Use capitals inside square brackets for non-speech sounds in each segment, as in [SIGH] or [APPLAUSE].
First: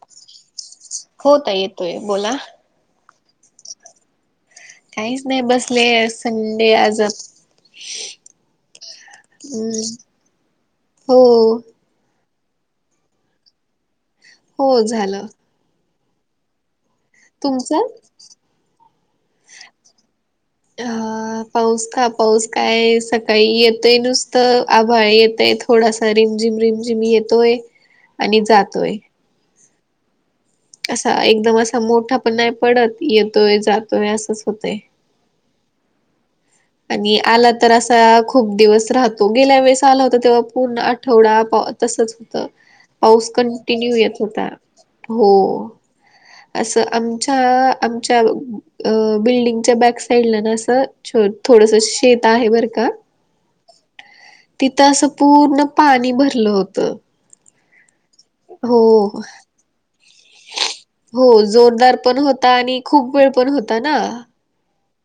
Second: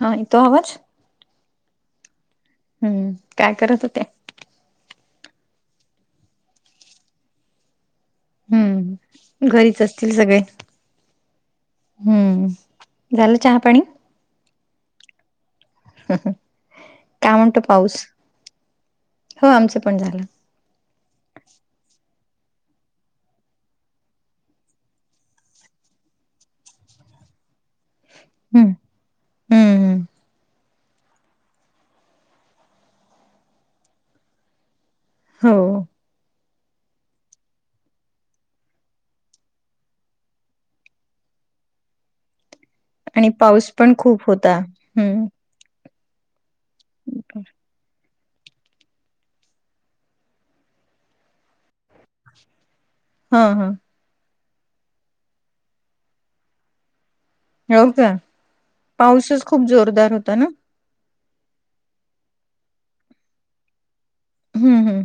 हां येतो आवांज हो ताई येतोयं बोलां हम्मं कायं करतं होत्यां? काहींचं नाहीं बसले संडे आंज घरीचं असतीलं सगंळे हो हम्मं झालं चहा पाणी हो झालं. कायं म्हणतो तुमचं पाऊस हो आमचं पणं झालं हं पाऊस कां पाऊस कायं सकाळीं येतंय नुसतं आभाळ येतंय थोडासां रिमझिम रिमझिम येतोयं. [UNINTELLIGIBLE] आणि जातोयं हम्म असां एकदंम असां मोठां पणं नाहीं पडतं येतोयं जातोयं असंच होतंय. होव आणि आलां तरं असां खूंप दिवसं राहतो गेल्यां वेळेसं आलां होतां तेंव्हा पूर्ण आठवडां तसंच आणि पाऊस पण कंटिन्यू खूप येतं होतां होता हम्म हो असं आमच्यां असं बिल्डिंगच्यां बॅक साइडं लां असं छो थोडंसं शेत आहे बरं कां? हां हां! तिथं असं पूर्ण पाणी भरलं होतं. हो कां हो पाऊसचं खूंप जोरदांर होतां नां, हो जोरदांर पणं होतां आणि खूंप वेळं पणं होतां नां. हम्मं हमं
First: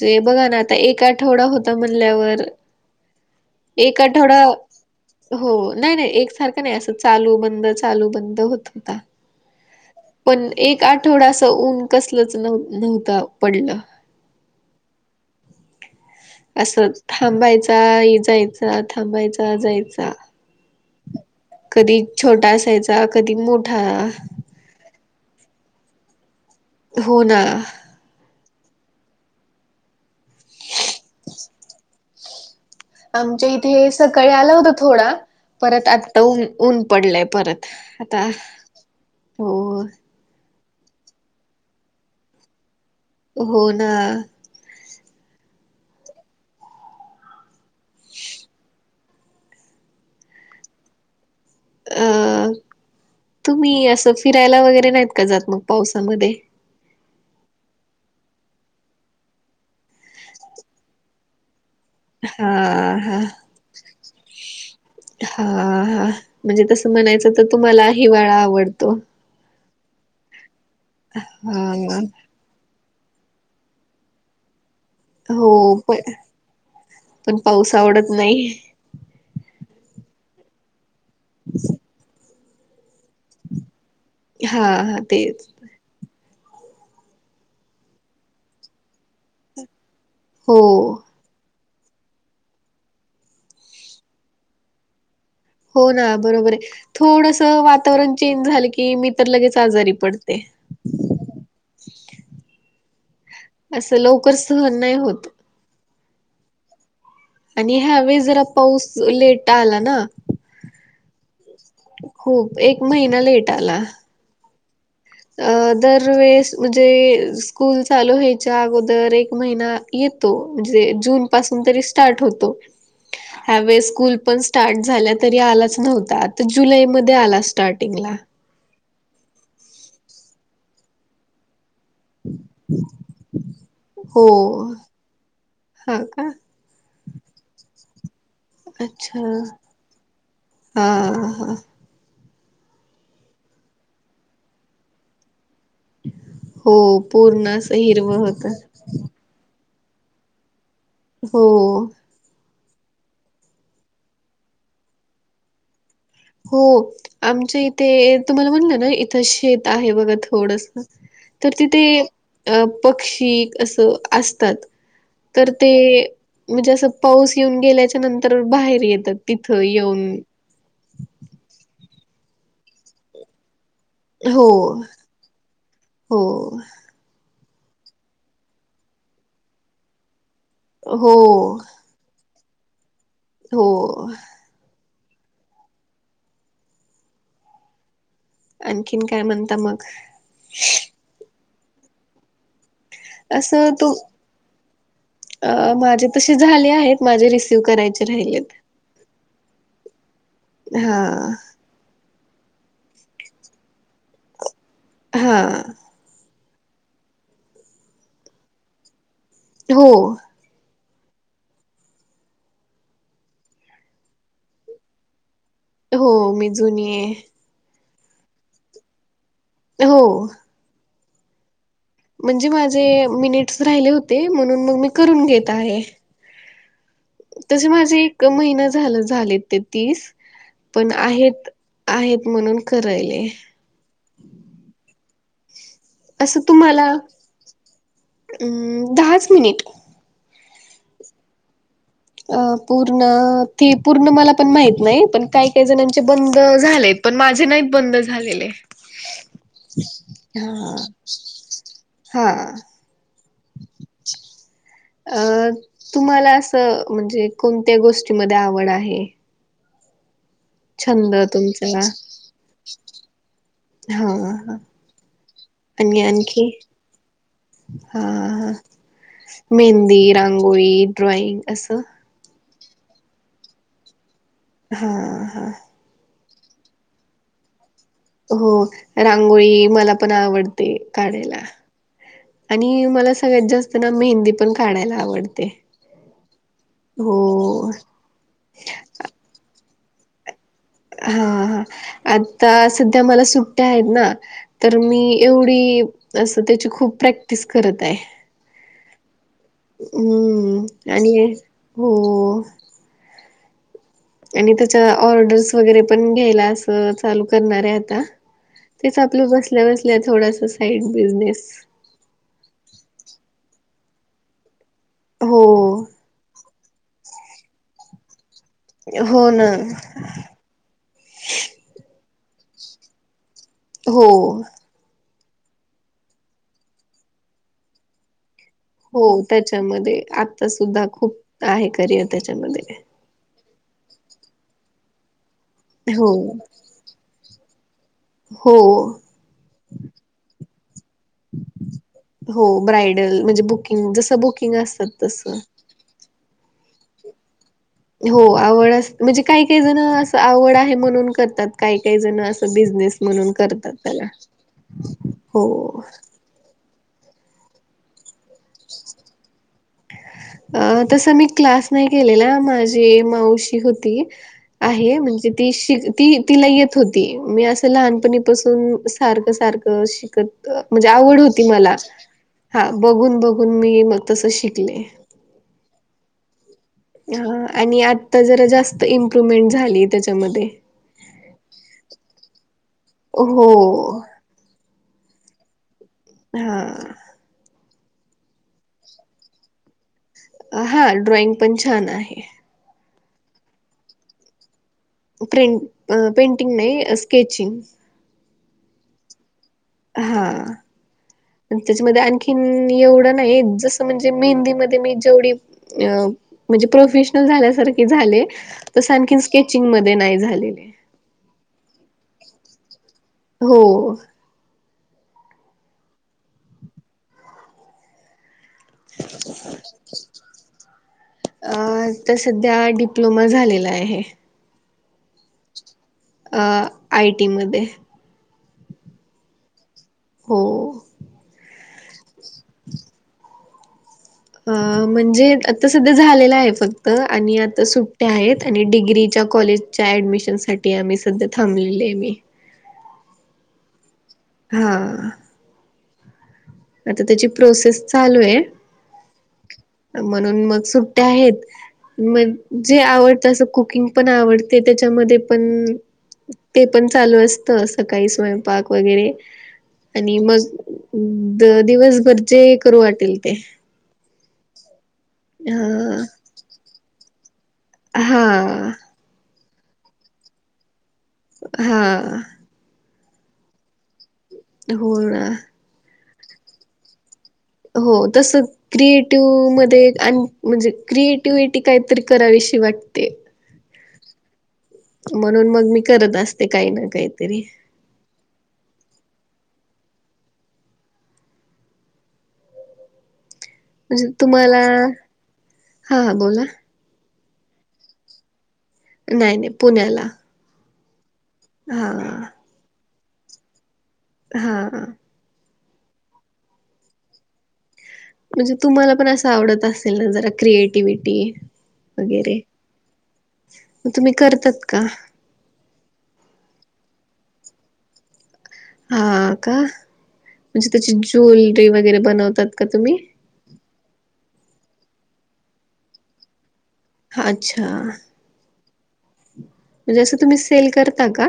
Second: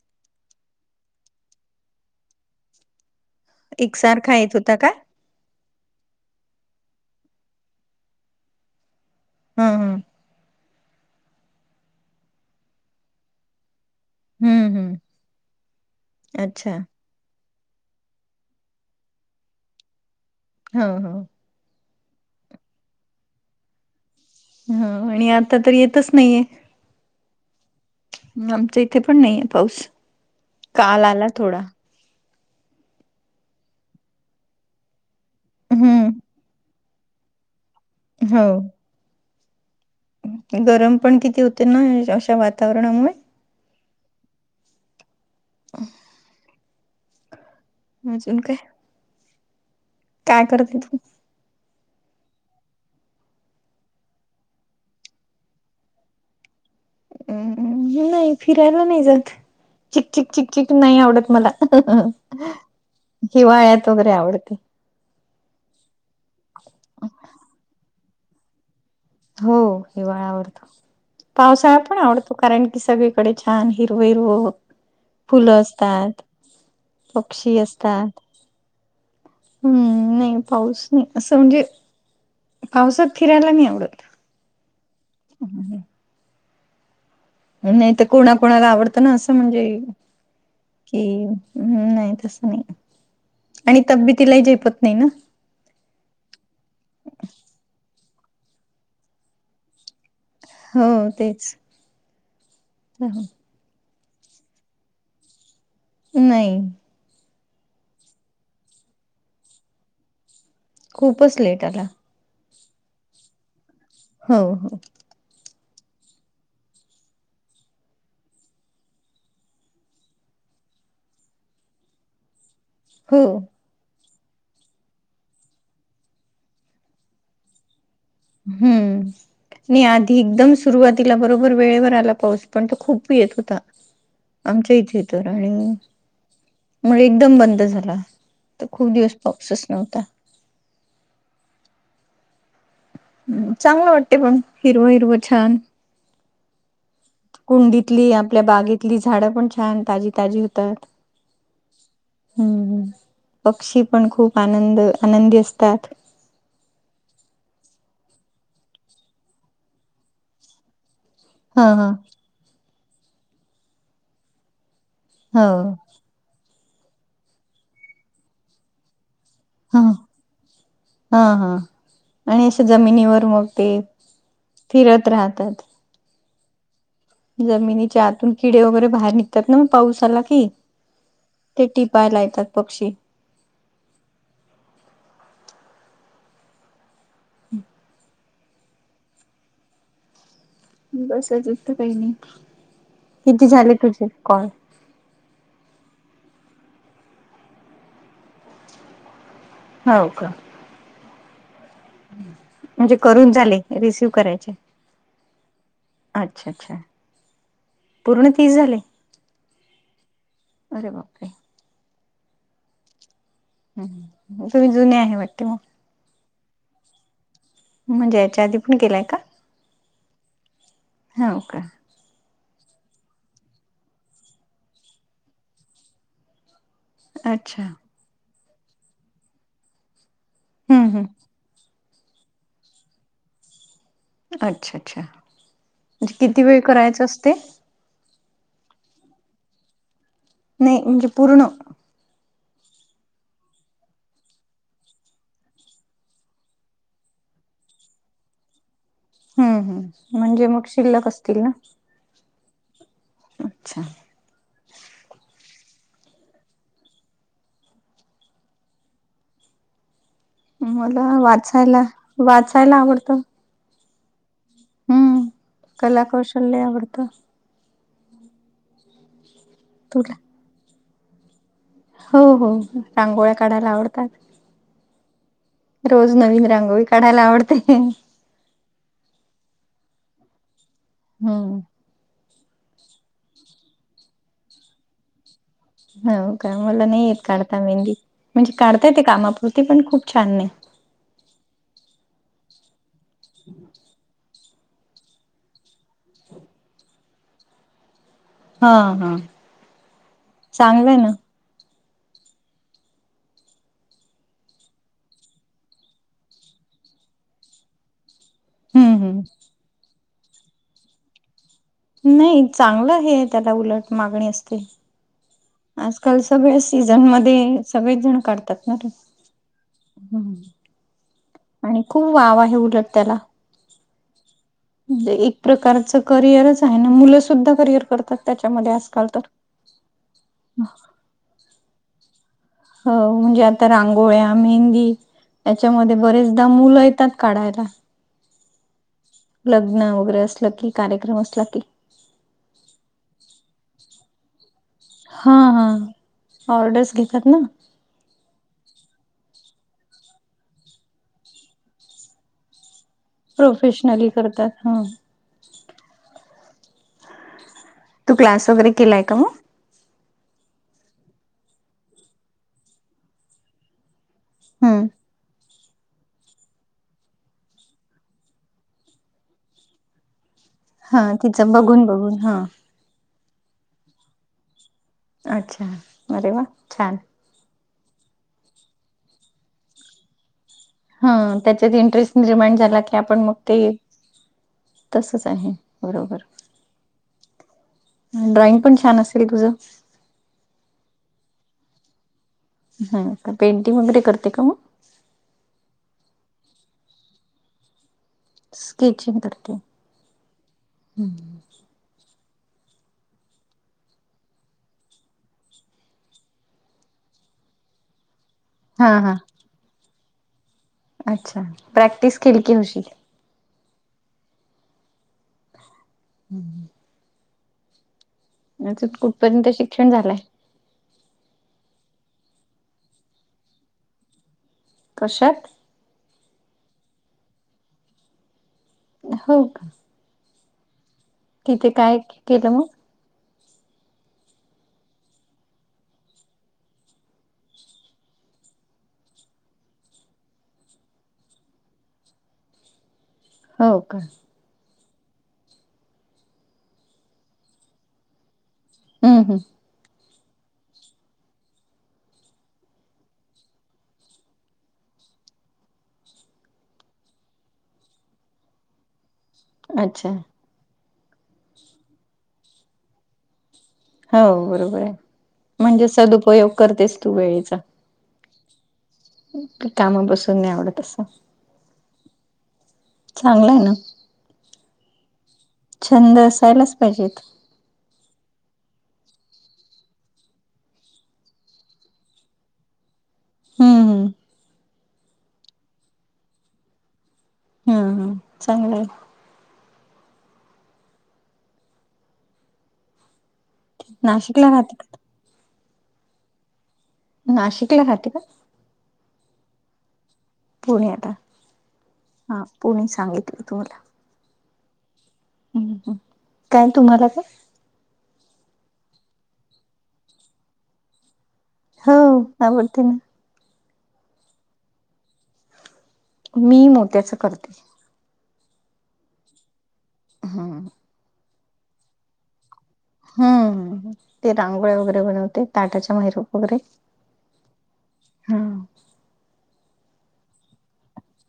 जे बघां नां आतां एक आठवडां होतां म्हणल्यांवर एक एकसारखा आठवडां येत होता काय हो नाहीं नाहीं एक सारखं नाहीं असं चालूं बंद चालूं बंद होतं होतां. हा हा पणं एक आठवडां असं ऊंन कसलंच नवं नव्हतां पडलं हम्मं हम्मं असं थांबायचां जायचां थांबायचां जायचां हव कधीं छोटा असांयचां कधीं मोठां हं आणि आतां तरं येतंच नाहीये हो नां आमच्यां इथे पणं नाहीये पाऊस कांल आलां थोडां आमच्यां इथे सकाळीं आलं होतं थोडां परंत हम्म आतां ऊंन ऊंन पडलेयं परंत आतां हो हो गरम पणं किती होतें नां अशा वातावरणांमुळे हो नां अ [UNINTELLIGIBLE] अजूंन कायं कायं करतें तूं अ तुम्हीं असं फिरायलां वगैरें नाहीत कां जातं मंग पावसांमंध्ये नाही फिरायला नाही जात चिक चिक चिक नाही आवडत मला. हा हा हिवाळ्यात वगैरे आवडते. हा हा म्हणजे तसं म्हणायचं तर तुम्हाला हिवाळा आवडतो. हो हिवाळ आवडतो हा पावसाळा पण आवडतो. कारण की सगळीकडे छान हिरवं-हिरवं हो हो फुलं पण असतात, पण पक्षी पाऊस असतात. आवडत नाही हम्म नाही पाऊस नाही असं म्हणजे पावसात फिरायला नाही आवडत. हा हा तेच. नाही तर कोणाकणाला आवडतं ना असं म्हणजे. हो. कि नाही तसं नाही आणि तबेतीला ही झेपत नाही ना. हो ना बरोबर आहे थोडसा वातावरण चेंज झालं की मी तर लगेच आजारी पडते. हो तेच. े ह हा असं लवकर सहन नाही होत. नाही आणि ह्यावेस जरा पाऊस लेट आला ना. खूपच लेट आला. खूप एक महिना लेट आला. हो हो. अ दरवेेस म्हणजे स्कूल चालू होयच्या अगोदर एक महिना येतो जे जून पासून तरी स्टार्ट होतो. हो. या वेळेस स्कूल पण स्टार्ट झाल्या तरी आलाच नव्हता आता जुलैमध्ये आला स्टार्टिंगला. हम्म नाही आधी एकदम सुरुवातीला बरोबर वेळेवर आला. पाऊस पण तो खूप य येत होता हो आमच्या इथे तर आणि हा का मणे एकदम बंद झाला. तर खूप दिवस अच्छा पाऊसच नव्हता हा हा. चांगलं वाटते पण हिरवं हिरवं छान. हो पूर्ण असं हिरवं होतं. तली झाडं पण छान ताजी-ताजी होतात. हो. हम्म हम्म, पक्षी पण खूप आनंद आनंदी असतात. हो. आमच्या इथे तुम्हाला म्हटलं ना इथं शेत आहे बघा थोडसा तर हा तिथे हा अ पक्षी असं असतात तर हो ते म्हणजे असं पाऊस येऊन गेल्याच्या नंतर बाहेर येतात तिथं हा येऊन. हा हा आणि असे जमिनीवर मग ते हो फिरत राहतात. हो. जमिनीच्या आतून किडे वगैरे बाहेर निघतात ना मग पाऊसाला की. हो. पाय लायतात पक्षी. हो. हम् आणखीन काय म्हणता मग? बसचं असतं काही नाही. किती असं झाले तू तुझे कॉल? अ माझे तशे झाले आहेत माझे रिसीव करायचे राहिले आहेत. हाव का? हा. म्हणजे करून झाले, रिसिव करायचे. हा. अच्छा! अच्छा! पूर्ण तीस झाले? हो. अरे बापरे! तुम्ही जुने आहे वाटते मग. हो. मी जुनी आहे. म्हणजे याच्या आधी पण ग केलाय का? हो हा का. म्हणजे माझे मिनिट्स राहिले होते, म्हणून मग मी करून घेत आहे. अच्छा तसे माझे एक महिना झा झाले. ते तीस हम्म पण हम्म आहेत. आहेत म्हणून करायले. अच्छा! अच्छा! म्हणजे असं किती वेळ तुम्हाला. करायचं असते अ दहाच मिनिट. नाही म्हणजे पूर्ण. अ पूर्ण, ते पूर्ण मला पण माहत नाही पण काही काही जणांमचे बंद झालेत. पण माझे नाही बंद झालेले. हम्म हम्. म्हणजे मग हा शिल्लक असतील ना? हा. अच्छा! अच्छा! अ तुम्हाला असं म्हणजे कोणत्या गोष्टीमध्ये आवड आहे? मला छंद तुमचा वाचायला वाचायला आवडतं. हा हा. हम्म आणि आणखी? कलाकौशल्य आवडतं हा. मेहंदी, तुला रांगोळी, ड्रॉईंग, असं. हो हो. रांगोळ्या काढायला आवडतात. हा हा. रोज नवीन रांगोळी काढायला आवडते. हो रांगोळी मला पण आवडते काढायला. हम्म आणि मला सगळ्यात जास्त ना मेहंदी पण काढायला आवडते. हो का मला नाही येत हो काढता मेहंदी. म्हणजे काढतायेत कामापुरती पण खूप छान नाही. हा हा आता सध्या मला सुट्ट्या आहेत ना. तर मी एवढी असं त्याची खूप प्रॅक्टिस करत आहे. हा हा. हम्म चांगलंय ना आणि हो आणि त्याच्या ऑर्डर्स वगैरे पण घ्यायला असं चालू करणार आहे आता. हम्म तेच आपल्या हम्म बसल्या बसल्या थोडसा साईड बिझनेस. नाही चांगलं हे त्याला उलट मागणी असते. हो. आजकाल सगळे सीझनमध्येध्ये सगळेच जण काढतात. ना रे हो ना. आणि खूप वाव आहे उलट त्याला. हो. म्हणजे एक प्रकारचं करिअरच आहे ना, मुलं सुुद्धा करिअर करतात. त्याच्यामध्ये हो आजकाल तर त्याच्यामध्ये, आता सुद्धा खूप आहे करिअर त्याच्यामध्ये अ म्हणजे आता रांगोळ्या मेहंदी याच्यामध्ये हो बरेचदा मुलं येतात काढायला. हो लग्न वगैरे असलं की, कार्यक्रम असला की हो ब्रायडल म्हणजे बुकिंग जसं बुकिंग असतात हा तसं हा ऑर्डर्स घेतात ना? हो, आवड म्हणजे काही काही जण असं आवड आहे म्हणून करतात. काही काही जण असं बिझनेस म्हणून करतात त्याला प्रोफेशनली करतात हा हो! तू क्लास वगैरे केलाय का मग? अ तस मी क्लास नाही केलेला माझी माऊशी होती हम्म आहे म्हणजे ती शिक तिला येत होती. मी असं लहानपणीपासून सारखं सारखं शिकत म्हणजे हा आवड होती तिचं मला बघून बघून हा बघून बघून मी मग तस शिकले. अच्छा अरे वा छान! आणि आत्ता जरा जास्त इम्प्रुव्हमेंट झाली त्याच्यामध्ये. हा त्याच्यात इंटरेस्ट निर्माण झाला की आपण मग हो. ते तसंच आहे बरोबर! हा! ड्रॉइंग पण छान असेल तुझं? हा ड्रॉइंग पण छान आहे. हा पेंटिंग वगैरे करते का मग? प्रें पेंटिंग नाही स्केचिंग. स्केचिंग करते. हा! त्याच्यामध्ये आणखीन एवढं नाही जसं म्हणजे मेहंदीमध्ये मी जेवढी अ म्हणजे प्रोफेशनल झाल्यासारखे झाले. हा तस हा आणखीन स्केचिंग मध्ये नाही झालेले. अच्छा प्रॅक्टिस केली की होशील. हो! [INAUDIBLE] कुठपर्यंत शिक्षण झालंय? अ आता सध्या डिप्लोमा झालेला आहे. कशात? अ आय टी मध्ये. हो का? हो! तिथे काय केलं मग? [INAUDIBLE] अ म्हणजे आता सध्या झालेलं आहे. फक्त आणि आता सुट्ट्या आहेत आणि डिग्रीच्या कॉलेज च्या ॲडमिशनसाठी आम्ही सध्या थांबलेली आहे मी. हो का? हा! आता त्याची प्रोसेस चालू आहे. हम्म हम्म! म्हणून मग सुट्ट्या आहेत. मग जे आवडत असं कुकिंग पण आवडते त्याच्यामध्ये पण ते पण चालू असत सकाळी स्वयंपाक वगैरे. हम्म अच्छा आणि मग दिवसभरचे करू वाटेल ते. हो बरोबर आहे म्हणजे अ सद उपयोग करतेस तू वेळेचा. हां! त्यामुळं बसून नाही आवडत अस. हा! चांगलं आहे ना! हो ना! छंद असायलाच पाहिजेत. हो तस क्रिएटिव्ह मध्ये आणि म्हणजे, क्रिएटिव्हटी काहीतरी करावीशी वाटते. हम्म हम्म. म्हणून मग मी करत असते, काही ना काहीतरी. हम्मम चांगलं आहे. म्हणजे नाशिकला तुम्हाला राहते का? हा बोला. नाशिकला होते का? नाही नाही पुण्याला. पुण्याला [UNINTELLIGIBLE] हा हा पुणे सांगितली तुम्हाला. हा. काय तुम्हाला का म्हणजे तुम्हाला पण असं आवडत असेल ना, जरा क्रिएटिव्हिटी. हो वगैरे, आवडते ना मग तुम्ही करतात का? मी मोत्याचं करते. हा का हम्म म्हणजे त्याची ज्वेलरी वगैरे, बनवतात का तुम्ही. हम् ते रांगोळी वगैरे बनवते, ताटाच्या माहेरूप वगैरे अच्छा, ह म्हणजे असं तुम्ही सेल करता का?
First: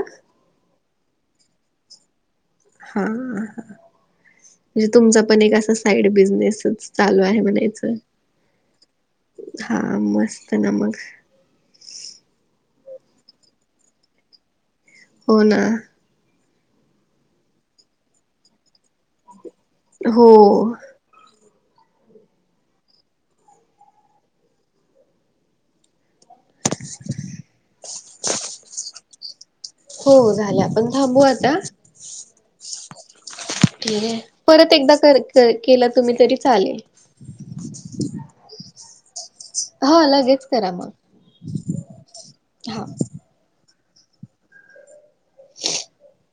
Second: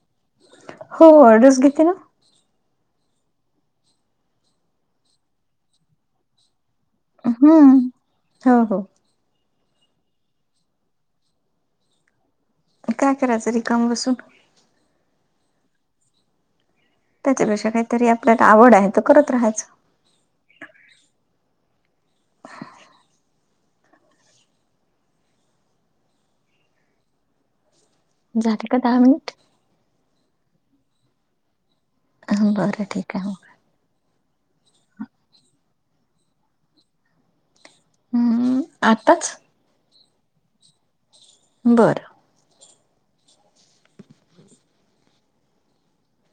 हो ऑर्डर्स घेते ना? हा म्हणजे, तुमचा पण एक असा साइड बिझनेसच चालू आहे, हम्म म्हणायच हो हो हा मस्त ना मग काय करायचं रिकामं बसून. हो ना. त्याच्यापेक्षा काहीतरी, आपल्याला आवड आहे तर करत राहायचं. हो. [INAUDIBLE] झाले का दहा मिनिट. हो झालं, आपण थांबू आता बरं ठीक आहे मग ठीक आहे. परत एकदा केला तुम्ही तरी चालेल. हम्म आताच. हा लगेच करा मग. बरं हा [INAUDIBLE]